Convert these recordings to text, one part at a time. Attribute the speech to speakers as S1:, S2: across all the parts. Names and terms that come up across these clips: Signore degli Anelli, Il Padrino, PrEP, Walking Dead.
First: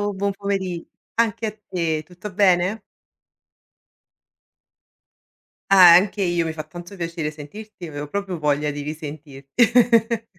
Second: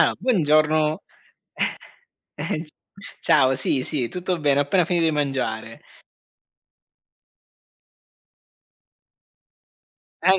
S1: Ah,
S2: buon pomeri
S1: buongiorno.
S2: anche a te, tutto bene?
S1: Ciao, sì, sì, tutto bene, ho appena finito di mangiare.
S2: Ah, anche io, mi fa tanto piacere sentirti, avevo proprio voglia di risentirti.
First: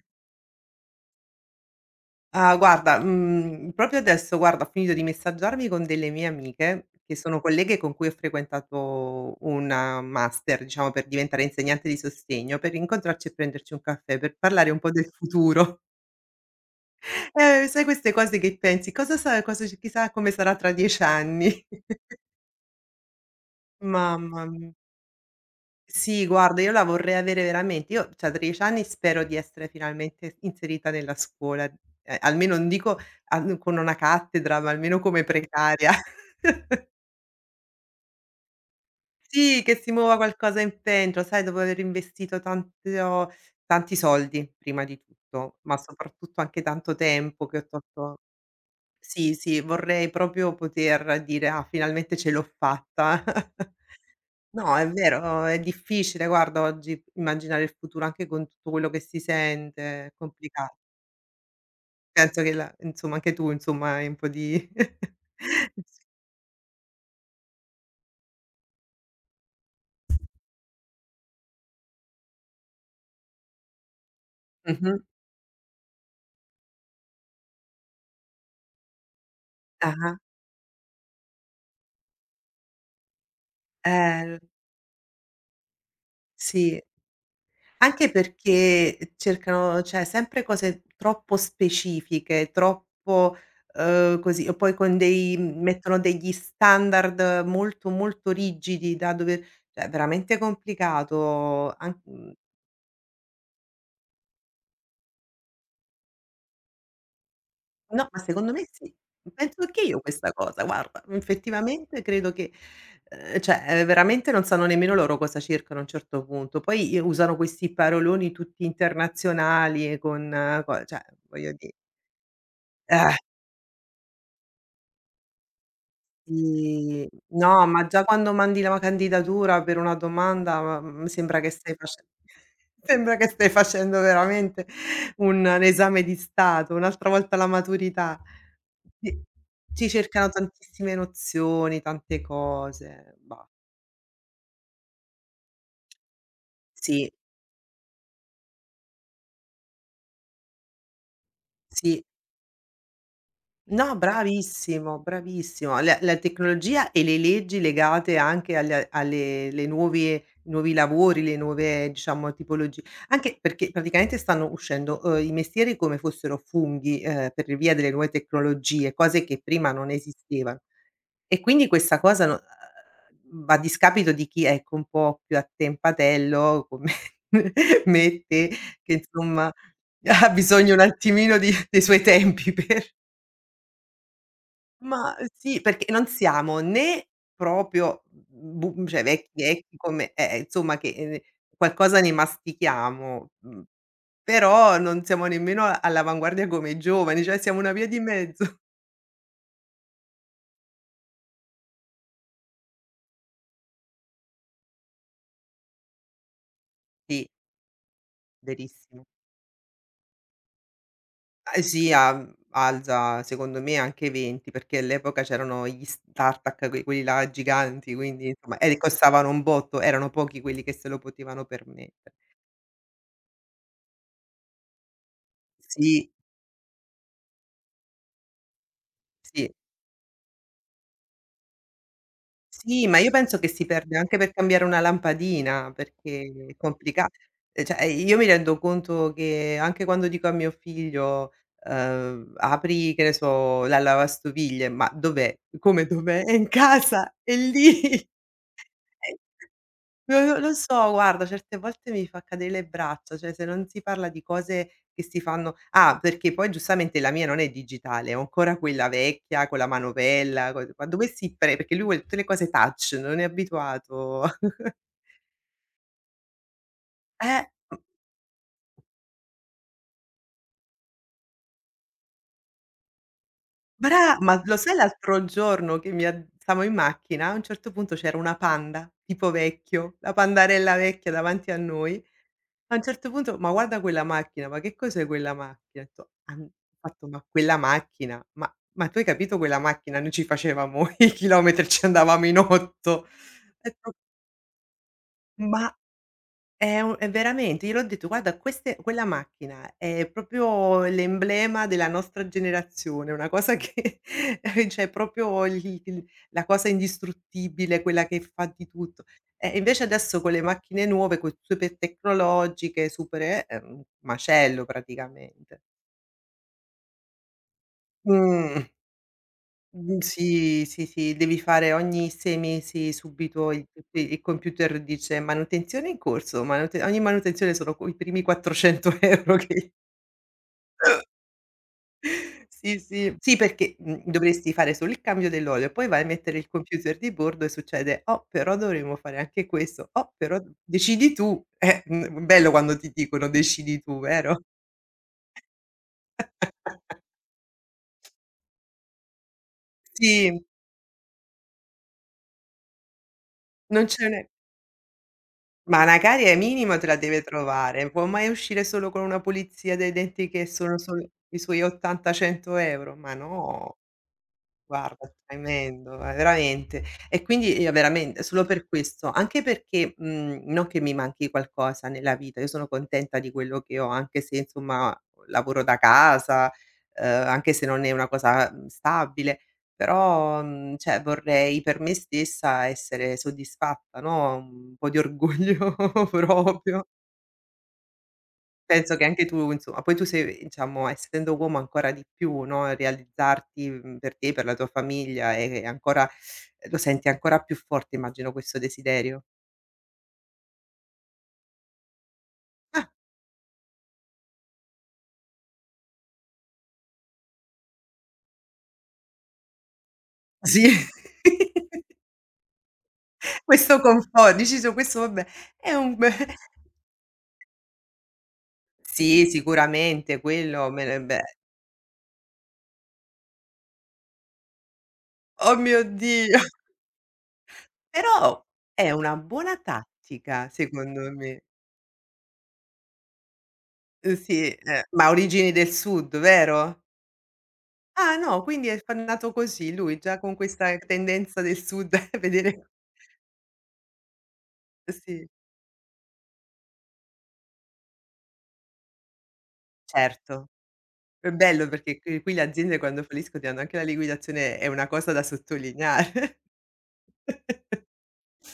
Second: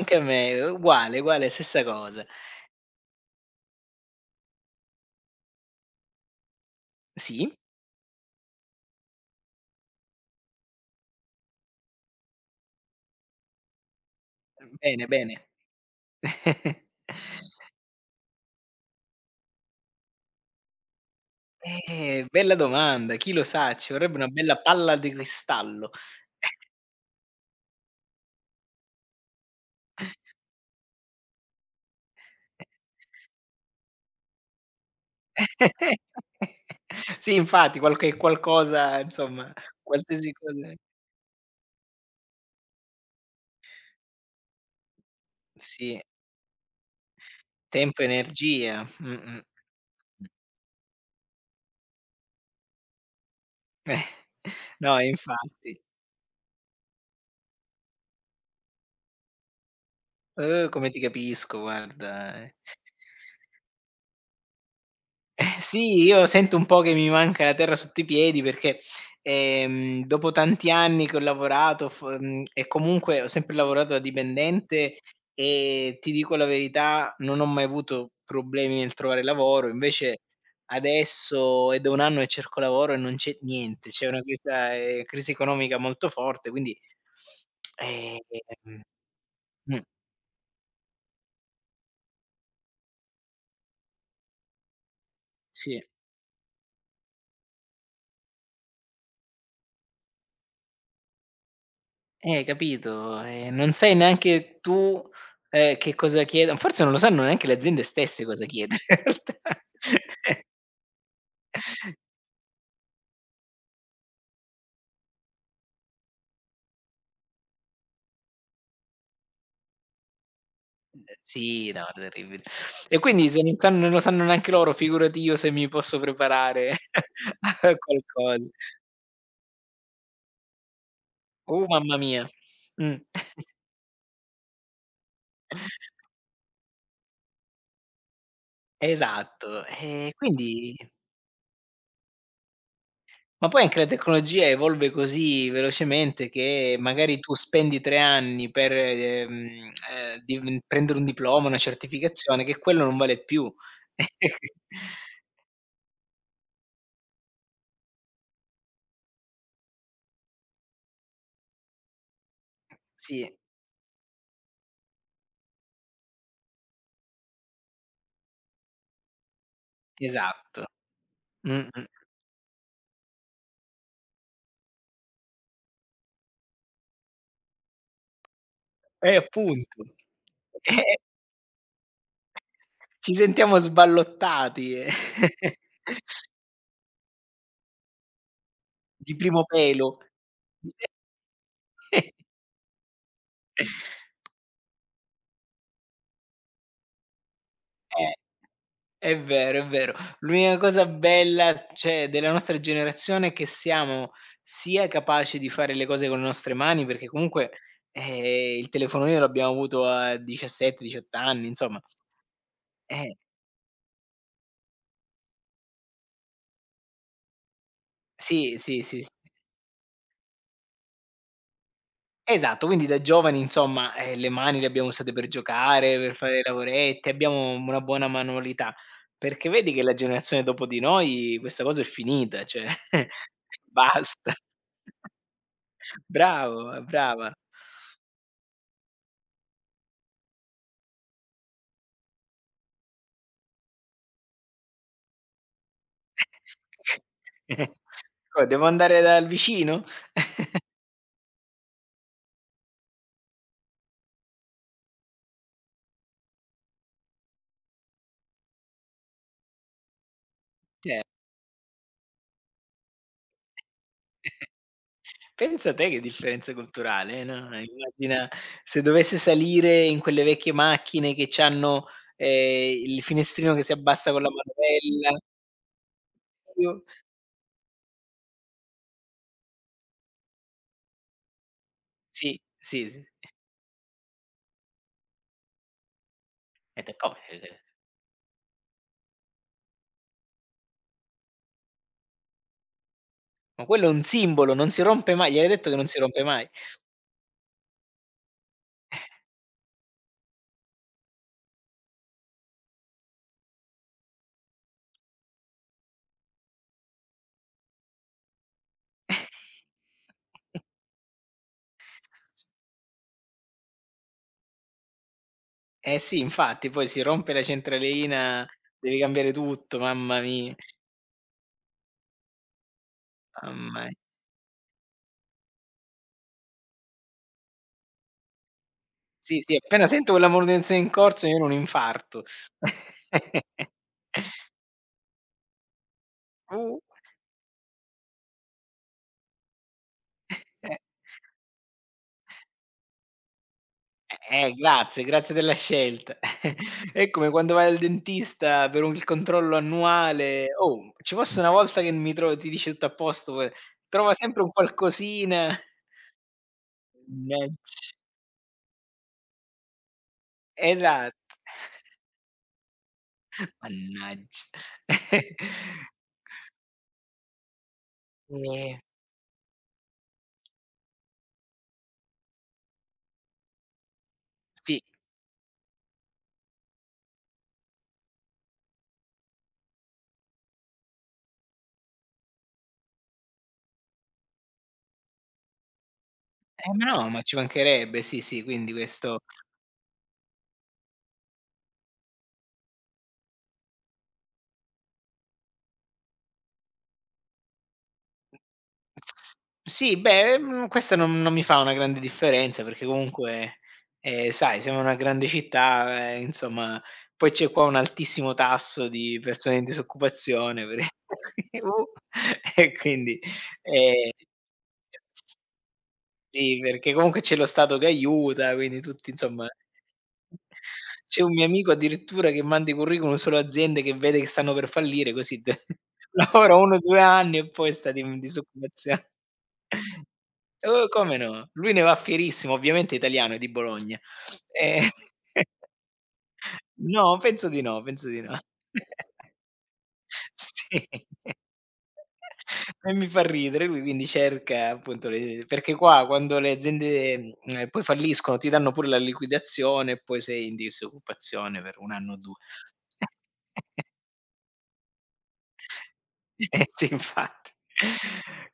S1: a me, uguale, uguale, stessa cosa.
S2: Ah, guarda, proprio adesso, guarda, ho finito di messaggiarmi con delle mie amiche, che sono
S1: Sì,
S2: colleghe con cui ho frequentato un master, diciamo, per diventare insegnante di sostegno, per incontrarci e prenderci un caffè, per parlare un po'
S1: bene,
S2: del
S1: bene.
S2: futuro. Sai queste cose che pensi: "Cosa sa cosa c chissà come sarà tra 10 anni."
S1: Bella domanda, chi lo sa, ci vorrebbe una
S2: Mamma
S1: bella
S2: mi
S1: palla di cristallo.
S2: sì, guarda, io la vorrei avere veramente. Io cioè a 13 anni spero di essere finalmente inserita nella scuola, almeno non dico al con una cattedra, ma almeno come precaria.
S1: Sì, infatti, qualche qualcosa, insomma,
S2: Sì, che si muova
S1: qualsiasi
S2: qualcosa
S1: cosa
S2: in pentola, sai, dopo aver investito tanto tanti soldi prima di tutto, ma
S1: sì,
S2: soprattutto anche tanto tempo che ho
S1: tempo, e
S2: tolto
S1: energia.
S2: sì,
S1: Mh-mh.
S2: sì, vorrei proprio poter dire: "Ah, finalmente ce l'ho fatta." No, è
S1: No,
S2: vero, è
S1: infatti.
S2: difficile guarda oggi immaginare il futuro anche con tutto quello che si sente, è complicato.
S1: Come ti capisco, guarda,
S2: Penso che
S1: eh.
S2: la insomma anche tu insomma hai un po' di.
S1: Eh sì, io sento un po' che mi manca la terra sotto i piedi perché, dopo tanti anni che ho lavorato e comunque ho sempre lavorato da dipendente
S2: Mh-mh,
S1: e ti dico la verità, non ho mai avuto problemi nel trovare lavoro.
S2: ah-ah,
S1: Invece adesso è da 1 anno che cerco lavoro e non c'è niente. C'è una
S2: eh,
S1: questa, crisi economica molto forte, quindi
S2: sì. Anche
S1: ehm,
S2: perché
S1: mh,
S2: cercano cioè sempre cose troppo specifiche, troppo, così o poi con dei
S1: sì.
S2: mettono degli standard molto, molto rigidi da dover cioè è veramente complicato an.
S1: Capito, non sai neanche tu, che cosa chieda, forse non lo sanno neanche le aziende
S2: No, ma
S1: stesse cosa
S2: secondo me
S1: chiedere
S2: sì.
S1: in realtà.
S2: Penso anch'io questa cosa, guarda. Effettivamente credo che veramente non sanno nemmeno loro cosa cercano a un certo punto. Poi i usano questi paroloni tutti internazionali e con co cioè voglio
S1: Sì,
S2: di
S1: no, terribile. E
S2: eh.
S1: quindi se non sanno, non lo sanno neanche loro, figurati io se mi posso preparare
S2: Sì, no,
S1: a
S2: ma già quando
S1: qualcosa.
S2: mandi la candidatura per una domanda, ma, sembra che stai
S1: Mamma
S2: face.
S1: mia. Mh.
S2: Sembra che stai facendo veramente un esame di stato, un'altra volta la maturità. Ti
S1: Esatto,
S2: ti cercano
S1: quindi
S2: tantissime nozioni, tante cose, bah.
S1: ma poi anche la tecnologia evolve così velocemente che
S2: Sì,
S1: magari tu spendi 3 anni per, div prendere un diploma, una
S2: sì.
S1: certificazione, che quello non vale più.
S2: No, bravissimo, bravissimo. La tecnologia e le leggi legate anche alle alle le nuove nuovi lavori, le nuove diciamo tipologi
S1: Sì,
S2: anche perché praticamente stanno uscendo, i mestieri come fossero funghi, per via delle nuove tecnologie, cose che prima non esistevano.
S1: esatto.
S2: E quindi
S1: Mh-mh.
S2: questa cosa no va a discapito di chi, ecco, un po' più attempatello come me e te, che insomma
S1: Appunto.
S2: ha bisogno un
S1: Eh,
S2: attimino di dei suoi tempi per
S1: ci sentiamo sballottati,
S2: ma, sì, perché non siamo né proprio bu cioè
S1: di
S2: vecchi
S1: primo
S2: vecchi
S1: pelo.
S2: come insomma che, qualcosa ne mastichiamo, però non siamo nemmeno a all'avanguardia come i giovani, cioè siamo una via di
S1: Eh.
S2: mezzo.
S1: È vero, è vero. L'unica cosa bella, cioè, della nostra generazione è che siamo sia capaci di fare le cose con le nostre mani, perché
S2: Sì,
S1: comunque, il
S2: verissimo.
S1: telefonino l'abbiamo avuto a 17, 18 anni,
S2: Ah, eh
S1: insomma.
S2: sì, a
S1: Eh,
S2: alza secondo me anche 20, perché all'epoca c'erano gli Startac, que quelli là giganti, quindi
S1: sì,
S2: insomma, e
S1: sì, sì, sì.
S2: costavano un botto, erano pochi quelli che se lo potevano permettere.
S1: Esatto, quindi da giovani insomma, le mani le abbiamo usate per giocare,
S2: Sì,
S1: per fare lavoretti, abbiamo una buona manualità, perché
S2: sì.
S1: vedi che la generazione dopo di noi questa cosa è finita, cioè
S2: Sì, ma io penso che si perde anche per
S1: basta.
S2: cambiare una lampadina, perché è
S1: Bravo,
S2: complica
S1: brava.
S2: io mi rendo conto che anche quando dico a mio figlio, "Apri, che ne so, la lavastoviglie", "Ma dov'è?" "Come dov'è? È in casa, è lì."
S1: Co devo andare dal vicino?
S2: Lo lo so, guarda, certe volte mi fa cadere le braccia, cioè se non si parla di cose che si fanno ah, perché poi giustamente la mia non è digitale, ho ancora quella vecchia con la manovella, co ma
S1: Cioè,
S2: dove si pre perché lui vuole tutte le cose touch, non è abituato.
S1: pensa te che differenza culturale,
S2: Eh,
S1: no,
S2: m
S1: immagina se dovesse salire in quelle vecchie macchine che c'hanno, il finestrino che si abbassa
S2: bra
S1: con la
S2: ma lo sai
S1: manovella.
S2: l'altro giorno che mi ha stavo in
S1: Io
S2: macchina, a un certo punto c'era una panda, tipo vecchio, la pandarella vecchia davanti a noi.
S1: sì,
S2: A un
S1: sì, sì.
S2: certo punto: "Ma guarda quella macchina, ma che cos'è quella macchina?" Ho detto: "Han" ho
S1: E te:
S2: fatto:
S1: "Come?
S2: "Ma quella macchina? Ma tu hai capito quella macchina? Noi ci facevamo i chilometri, ci andavamo in 8." Ho
S1: Ma quello è
S2: detto:
S1: un simbolo, non si rompe mai, gli hai detto
S2: "Ma"
S1: che non si rompe mai?"
S2: è un è veramente gliel'ho detto: "Guarda queste quella macchina è proprio l'emblema della nostra generazione, una cosa che cioè proprio il la cosa indistruttibile, quella che fa di tutto". Invece adesso con le macchine nuove, co super tecnologiche, super è un macello praticamente.
S1: Eh sì, infatti, poi si rompe la centralina,
S2: Mh.
S1: devi cambiare tutto,
S2: Mhmm,
S1: mamma mia,
S2: sì, sì, sì, devi fare ogni 6 mesi subito il
S1: mamma.
S2: tutti il computer dice: "Manutenzione in corso, manute" ogni manutenzione sono co i primi 400 €
S1: Sì, sì,
S2: che
S1: appena sento quella manutenzione in corso io ho un infarto.
S2: sì, sì. Sì, perché, dovresti fare solo il cambio dell'olio, poi vai a mettere il
S1: Uh,
S2: computer di bordo e succede: "Oh, però dovremmo fare anche questo. Oh, però"
S1: eh,
S2: decidi tu. Bello quando ti dicono: "Decidi tu", vero?
S1: grazie, grazie della scelta. È come quando vai al dentista per un il controllo
S2: Sì,
S1: annuale: "Oh, ci fosse una volta che mi tro ti dice tutto a posto, poi
S2: non ce
S1: trova
S2: n'è.
S1: sempre un qualcosina".
S2: Ma una carie minimo te la deve trovare,
S1: Mannaggia.
S2: può mai uscire solo con una pulizia dei denti che sono solo
S1: Esatto.
S2: i suoi 80-100 €? Ma no.
S1: Mannaggia.
S2: Guarda, tremendo, ma veramente. E quindi io veramente solo per
S1: Ehm,
S2: questo, anche perché, non che mi manchi qualcosa nella vita, io sono contenta di quello che ho, anche se
S1: sì.
S2: insomma lavoro da casa, anche se non è una cosa, stabile, però, cioè vorrei per me stessa essere soddisfatta, no, un po' di orgoglio
S1: Ma
S2: proprio.
S1: no, ma ci mancherebbe, sì, sì, quindi
S2: Penso che
S1: questo
S2: anche tu insomma poi tu sei diciamo essendo uomo ancora di più, no, realizzarti, per te, per la tua famiglia è ancora lo senti ancora più forte immagino questo desiderio.
S1: s sì, beh, questa non mi fa una grande differenza perché
S2: Ah.
S1: comunque, sai siamo una grande città, insomma, poi c'è qua un altissimo tasso di persone in
S2: Sì.
S1: disoccupazione per uh, e quindi,
S2: Questo
S1: ehm
S2: confo dici su questo vabbè
S1: s
S2: è un be
S1: sì, perché comunque c'è lo Stato che aiuta, quindi tutti
S2: sì
S1: insomma
S2: sicuramente quello me ne
S1: c'è un
S2: beh.
S1: mio amico addirittura che manda i curriculum solo a aziende che vede che stanno per fallire, così d
S2: Oh mio Dio.
S1: lavora 1, 2 anni e poi sta di in
S2: Però è
S1: disoccupazione.
S2: una buona tattica
S1: Oh,
S2: secondo
S1: come
S2: me.
S1: no, lui ne va fierissimo, ovviamente è italiano, è di Bologna.
S2: Sì,
S1: Ehm,
S2: ma origini del sud, vero?
S1: no, penso di no, penso
S2: Ah
S1: di no.
S2: no, quindi è f nato così lui, già con questa
S1: Sì.
S2: tendenza del sud a vedere
S1: E mi fa ridere, lui quindi cerca appunto
S2: sì,
S1: le, perché qua quando le aziende, poi falliscono ti danno pure la liquidazione e poi sei
S2: certo.
S1: in
S2: È
S1: disoccupazione
S2: bello
S1: per 1
S2: perché
S1: anno o
S2: qui
S1: 2.
S2: qui le aziende quando falliscono ti danno anche la liquidazione, è una cosa da sottolineare.
S1: Eh sì, infatti.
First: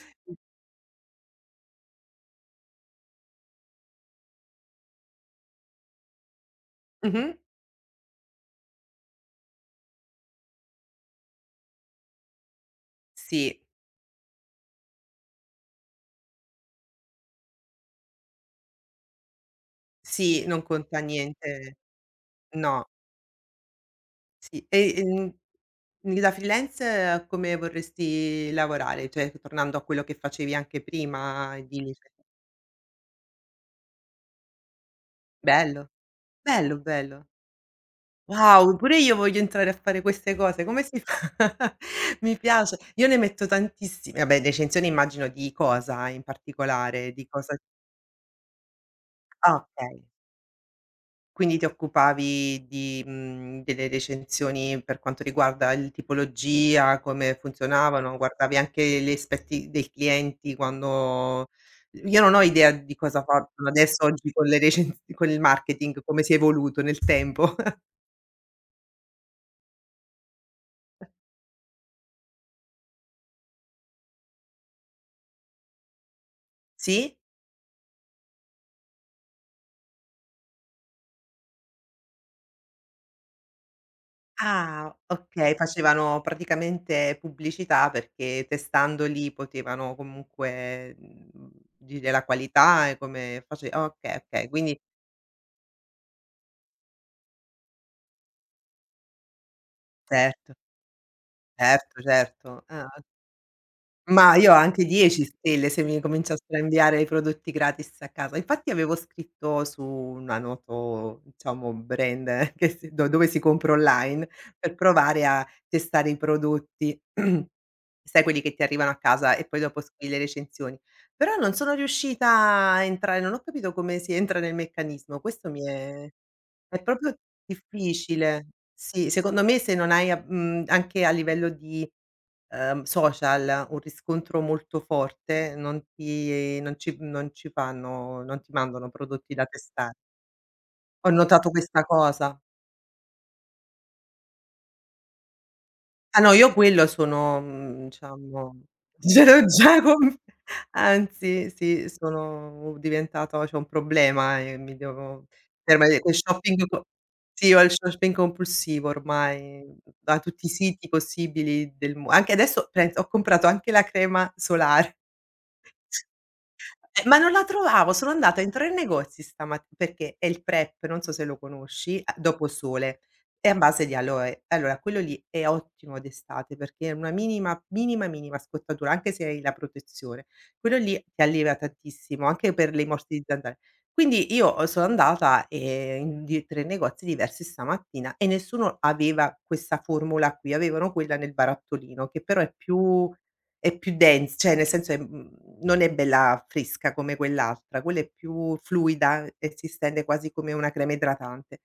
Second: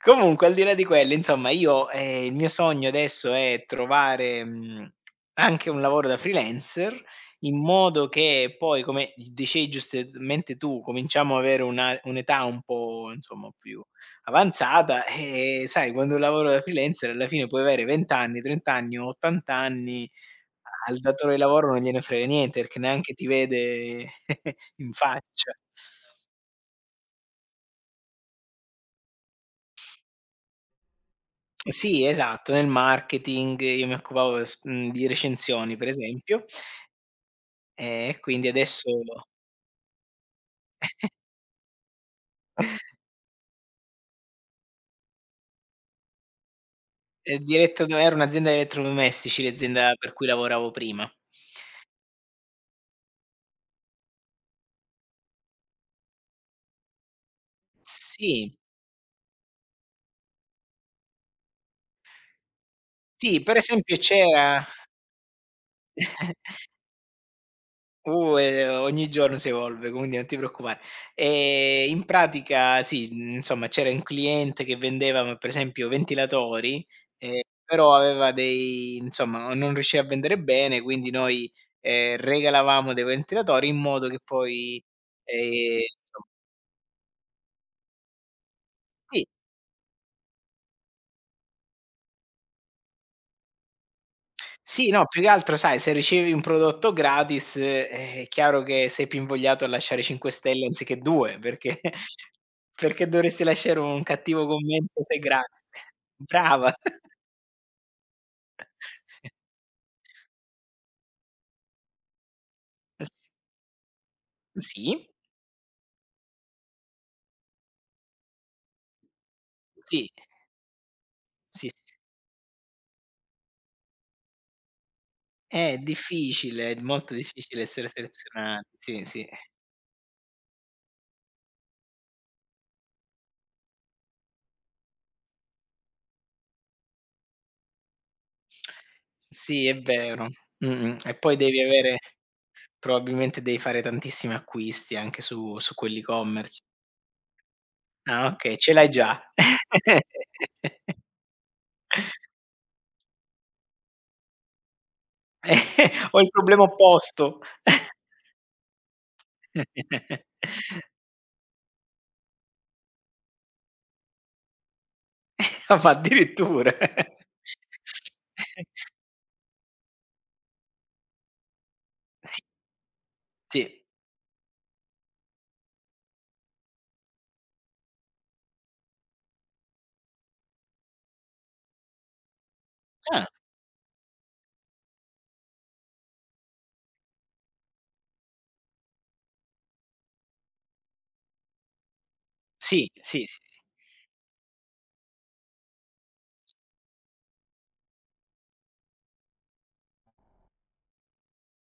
S1: Comunque al di là di quello, insomma io il mio sogno adesso è trovare, anche un lavoro da freelancer,
S2: Mh-mh.
S1: in modo che poi, come d dicevi giustamente tu, cominciamo ad avere una un'età un po' insomma
S2: Sì,
S1: più avanzata, e sai quando lavoro da freelancer alla fine puoi avere 20 anni, 30 anni o 80 anni,
S2: sì, non
S1: al
S2: conta
S1: datore di lavoro
S2: niente.
S1: non gliene frega niente, perché
S2: No,
S1: neanche ti vede
S2: sì.
S1: in
S2: E,
S1: faccia.
S2: da freelance come vorresti lavorare? Cioè, tornando a quello che facevi anche prima, di
S1: Sì, esatto, nel marketing, io mi occupavo di recensioni per
S2: bello,
S1: esempio,
S2: bello, bello.
S1: e quindi
S2: Wow,
S1: adesso
S2: pure io voglio entrare a fare queste cose. Come si fa? Mi piace. Io ne metto tantissime. Vabbè, recensioni immagino di cosa in particolare? Di
S1: è
S2: cosa
S1: diretto da era un'azienda di elettrodomestici,
S2: ah,
S1: l'azienda
S2: okay.
S1: per cui lavoravo prima.
S2: Quindi ti occupavi di delle recensioni per quanto riguarda il tipologia, come funzionavano,
S1: Sì,
S2: guardavi anche gli aspetti dei clienti quando io non ho idea di cosa
S1: sì, per
S2: facciano
S1: esempio
S2: adesso, oggi, con le
S1: c'era
S2: recens con il marketing, come si è evoluto nel tempo.
S1: uh, ogni giorno si evolve, quindi non ti preoccupare. In pratica sì, insomma c'era un cliente che vendeva m per esempio ventilatori,
S2: Sì?
S1: però aveva dei insomma non riusciva a vendere bene, quindi noi, regalavamo dei ventilatori in modo che poi,
S2: Ah, okay, facevano
S1: insomma
S2: praticamente pubblicità perché
S1: sì.
S2: testandoli potevano comunque, dire la qualità e come face ah, okay, okay, quindi
S1: Sì, no, più che altro sai, se ricevi un prodotto gratis, è chiaro che sei più invogliato a lasciare 5
S2: certo,
S1: stelle anziché 2, perché
S2: certo, certo. Ah,
S1: perché dovresti lasciare un
S2: ma
S1: cattivo
S2: io ho anche
S1: commento se è
S2: 10
S1: gratis?
S2: stelle se mi cominciassero a
S1: Brava.
S2: inviare i prodotti gratis a casa. Infatti avevo scritto su una noto, diciamo, brand che si do dove
S1: S
S2: si compra online per
S1: sì,
S2: provare a testare i prodotti. Sai quelli che ti arrivano a casa e poi dopo
S1: sì,
S2: scrivi le recensioni. Però non
S1: sì,
S2: sono
S1: s
S2: riuscita a entrare, non ho capito come si entra nel meccanismo, questo mi
S1: è difficile, è
S2: è
S1: molto
S2: proprio
S1: difficile essere
S2: difficile.
S1: selezionati, sì,
S2: Sì,
S1: sì.
S2: secondo me se non hai a anche a livello di, social un riscontro molto forte, non ci fanno non ti mandano prodotti da
S1: Sì, è
S2: testare.
S1: vero. Mh-mh.
S2: Ho
S1: E poi
S2: notato
S1: devi
S2: questa
S1: avere
S2: cosa.
S1: probabilmente devi fare tantissimi acquisti anche su su
S2: Ah no, io
S1: quell'e-commerce.
S2: quello sono,
S1: Ah okay,
S2: diciamo
S1: ce l'hai già.
S2: ce l'ho già con anzi sì, sono diventato c'ho un problema e mi devo fermare quel
S1: Ho il problema
S2: shopping co
S1: opposto.
S2: sì, ho il shopping compulsivo ormai, da tutti i siti possibili del mo anche adesso pensa ho comprato anche la crema solare.
S1: Ah, ma addirittura.
S2: Ma non la trovavo, sono andata in 3 negozi stamat perché è il PrEP, non so se lo conosci, a
S1: Sì,
S2: dopo sole, è a
S1: sì.
S2: base di aloe. Allora quello lì è ottimo d'estate perché è una minima, minima, minima scottatura, anche se hai la protezione. Quello lì ti alleva tantissimo, anche per le morti di
S1: Ah,
S2: zanzare. Quindi io, sono andata, in di 3 negozi diversi stamattina e nessuno aveva questa formula qui, avevano quella nel barattolino, che però
S1: sì, sì, sì, sì.
S2: è più dens cioè nel senso è non è bella fresca come quell'altra, quella è più fluida e si stende quasi come una crema idratante.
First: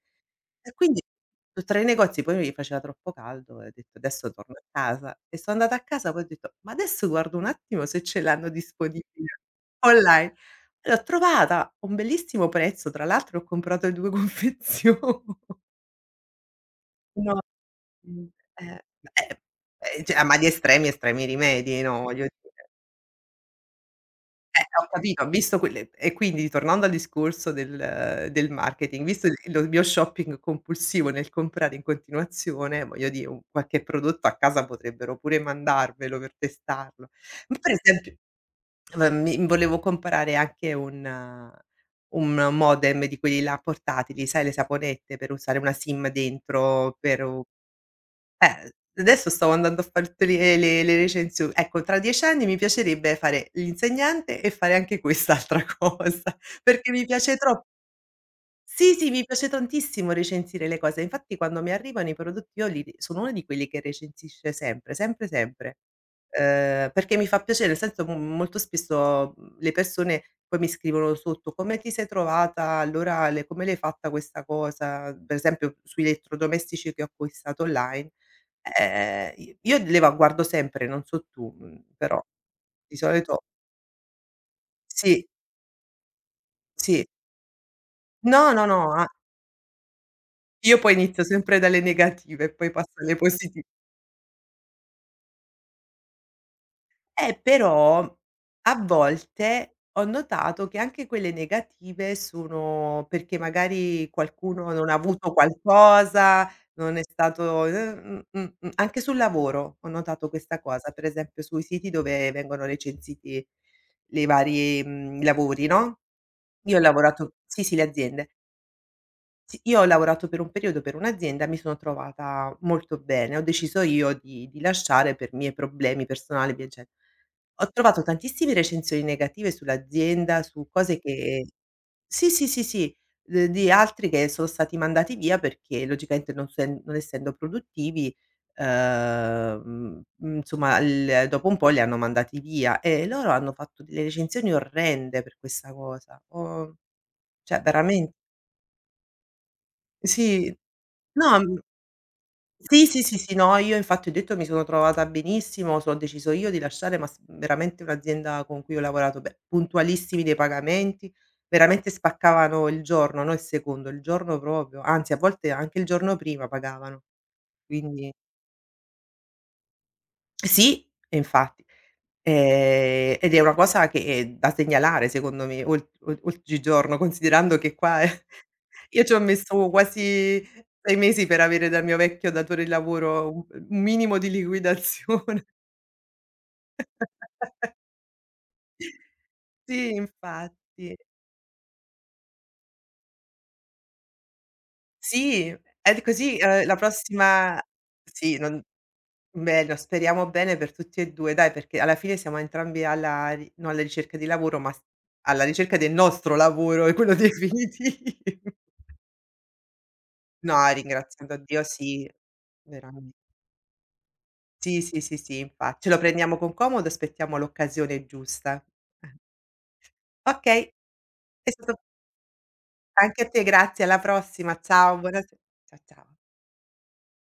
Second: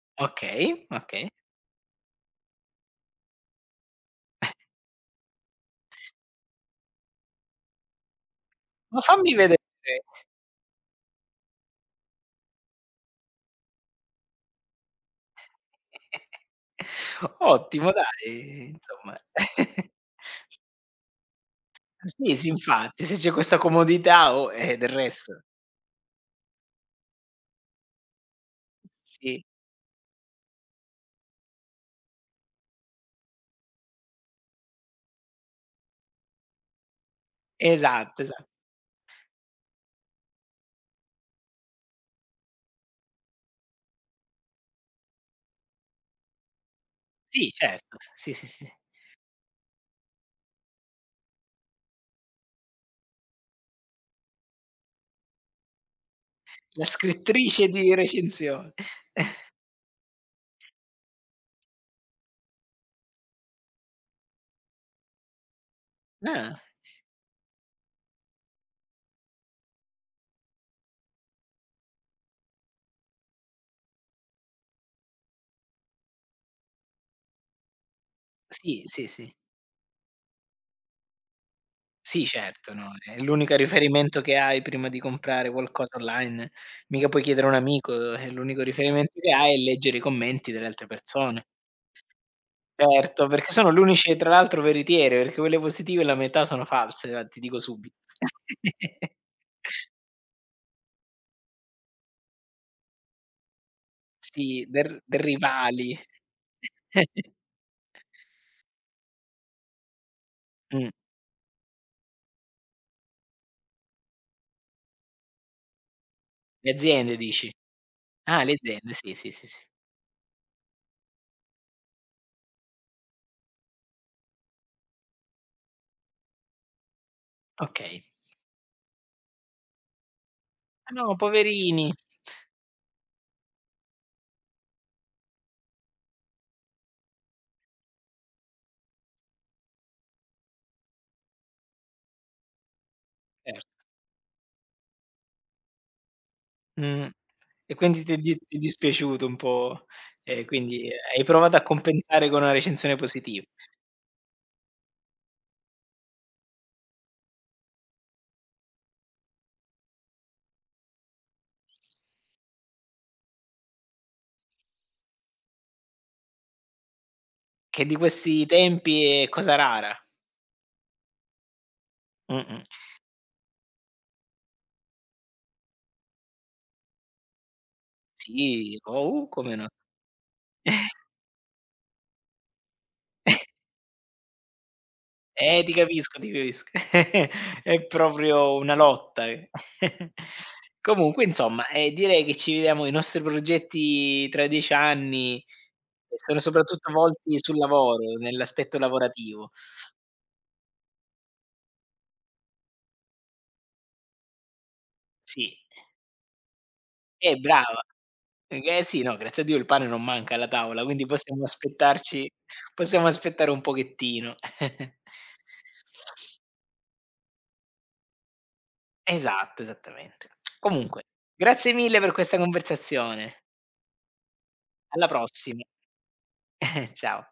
S2: E
S1: Okay,
S2: quindi
S1: okay.
S2: su 3 negozi, poi mi faceva troppo caldo e ho detto: "Adesso torno a casa." E so' andata a casa poi ho detto: "Ma adesso guardo un attimo se ce l'hanno
S1: Ma fammi
S2: disponibile
S1: vedere.
S2: online." E l'ho trovata a un bellissimo prezzo, tra l'altro ho comprato 2 confezio. No,
S1: Ottimo
S2: mhmm,
S1: dai,
S2: eh,
S1: insomma.
S2: eh, cioè ma di estremi, estremi rimedi, no, voglio
S1: Sì, sì,
S2: dire.
S1: infatti, se c'è questa comodità, oh,
S2: Ho
S1: del
S2: capito,
S1: resto
S2: visto quelle e quindi tornando al discorso del del marketing, visto il
S1: sì,
S2: lo mio shopping compulsivo nel comprare in continuazione, voglio dire, un qualche prodotto a casa potrebbero pure mandarmelo per testarlo. Ma per esempio
S1: esatto, esa
S2: mi volevo comprare anche un modem di quelli là portatili, sai le saponette per usare una SIM dentro per u
S1: sì certo, sì, sì, sì.
S2: eh, adesso stavo andando a far tutte le recensio ecco, tra 10 anni mi piacerebbe fare l'insegnante e fare anche quest'altra cosa,
S1: La
S2: perché mi piace tro
S1: scrittrice di recensioni.
S2: sì, sì, mi piace tantissimo recensire le cose. Infatti quando mi arrivano i prodotti io li ri sono una di quelli che recensisce sempre, sempre, sempre,
S1: Ah,
S2: perché mi fa piacere, nel senso mo molto spesso, le persone poi mi scrivono sotto: "Come ti sei trovata all'orale? Come l'hai fatta questa cosa?" Per esempio sugli elettrodomestici che ho acquistato online.
S1: sì, sì, sì.
S2: I io le va guardo sempre, non so tu, però
S1: Sì, certo, no,
S2: di
S1: è
S2: solito
S1: l'unico riferimento che hai prima di
S2: sì,
S1: comprare qualcosa online.
S2: sì.
S1: Mica puoi chiedere a un amico,
S2: No,
S1: l'unico
S2: no, no, a
S1: riferimento che hai è leggere i commenti delle
S2: io
S1: altre
S2: poi inizio
S1: persone.
S2: sempre dalle negative e poi passo alle
S1: Certo,
S2: posi.
S1: perché sono le unici tra l'altro veritiere, perché quelle positive la metà sono false, guarda ti dico subito.
S2: Però a volte ho notato che anche quelle negative sono perché magari
S1: Sì,
S2: qualcuno
S1: der
S2: non ha
S1: de
S2: avuto
S1: rivali.
S2: qualcosa, non è stato anche sul lavoro ho notato questa
S1: Mh,
S2: cosa, per esempio sui siti dove vengono recensiti le varie i vari lavori, no,
S1: le
S2: io ho
S1: aziende
S2: lavorato
S1: dici?
S2: sì, sì, le aziende.
S1: Ah, le aziende, sì, sì, sì, sì.
S2: Sì, io ho lavorato per un periodo per un'azienda, mi sono trovata molto bene, ho deciso io di lasciare per miei problemi personali, via dicen ho trovato
S1: Okay.
S2: tantissime recensioni negative sull'azienda, su
S1: Eh
S2: cose
S1: no,
S2: che
S1: poverini.
S2: sì, sì, sì, sì, d di altri che sono stati mandati via perché logicamente non sen non essendo produttivi, insomma il dopo un po' li hanno mandati via e loro hanno
S1: Certo.
S2: fatto delle recensioni orrende per questa cosa. Ho
S1: Mh.
S2: cioè
S1: E quindi ti
S2: veramente
S1: è di ti è dispiaciuto un po', e
S2: sì,
S1: quindi hai
S2: no
S1: provato a compensare con una
S2: sì,
S1: recensione
S2: sì, sì, sì,
S1: positiva,
S2: no, io infatti ho detto mi sono trovata benissimo, so ho deciso io di lasciare, ma s veramente un'azienda con cui ho lavorato beh, puntualissimi nei pagamenti, veramente spaccavano il giorno, no il secondo, il giorno proprio, anzi a volte anche il giorno prima pagavano.
S1: che di
S2: Quindi
S1: questi tempi è cosa rara.
S2: sì, e infatti.
S1: Mh-mh.
S2: Ed è una cosa che è da segnalare secondo me olt o oggigiorno, considerando che qua
S1: Sì,
S2: io ci ho
S1: oh, come no.
S2: messo quasi 6 mesi per avere dal mio vecchio datore di lavoro un minimo di liquidazione.
S1: Ti capisco, ti capisco. È proprio una lotta, eh.
S2: Sì, infatti.
S1: Comunque insomma, direi che ci vediamo i nostri progetti tra 10 anni,
S2: Sì, ed
S1: e
S2: così,
S1: sono
S2: la
S1: soprattutto volti sul
S2: prossima
S1: lavoro,
S2: sì, non
S1: nell'aspetto lavorativo.
S2: bello, speriamo bene per tutti e 2 dai, perché alla fine siamo entrambi alla ri non alla ricerca di lavoro, ma s alla
S1: Sì.
S2: ricerca del nostro lavoro, è quello
S1: Brava.
S2: definitivo.
S1: Sì, no, grazie a Dio il pane non manca alla
S2: No, e
S1: tavola, quindi
S2: ringraziando
S1: possiamo
S2: Dio sì,
S1: aspettarci possiamo
S2: veramen
S1: aspettare un pochettino.
S2: sì, sì, sì, sì, infa ce lo prendiamo con comodo, aspettiamo l'occasione giusta. Eh.
S1: Esatto, esattamente.
S2: Okay,
S1: Comunque,
S2: è
S1: grazie
S2: stato
S1: mille per questa
S2: anche a
S1: conversazione.
S2: te grazie, alla prossima. Ciao,
S1: Alla
S2: buona se
S1: prossima.
S2: cia ciao.
S1: Ciao.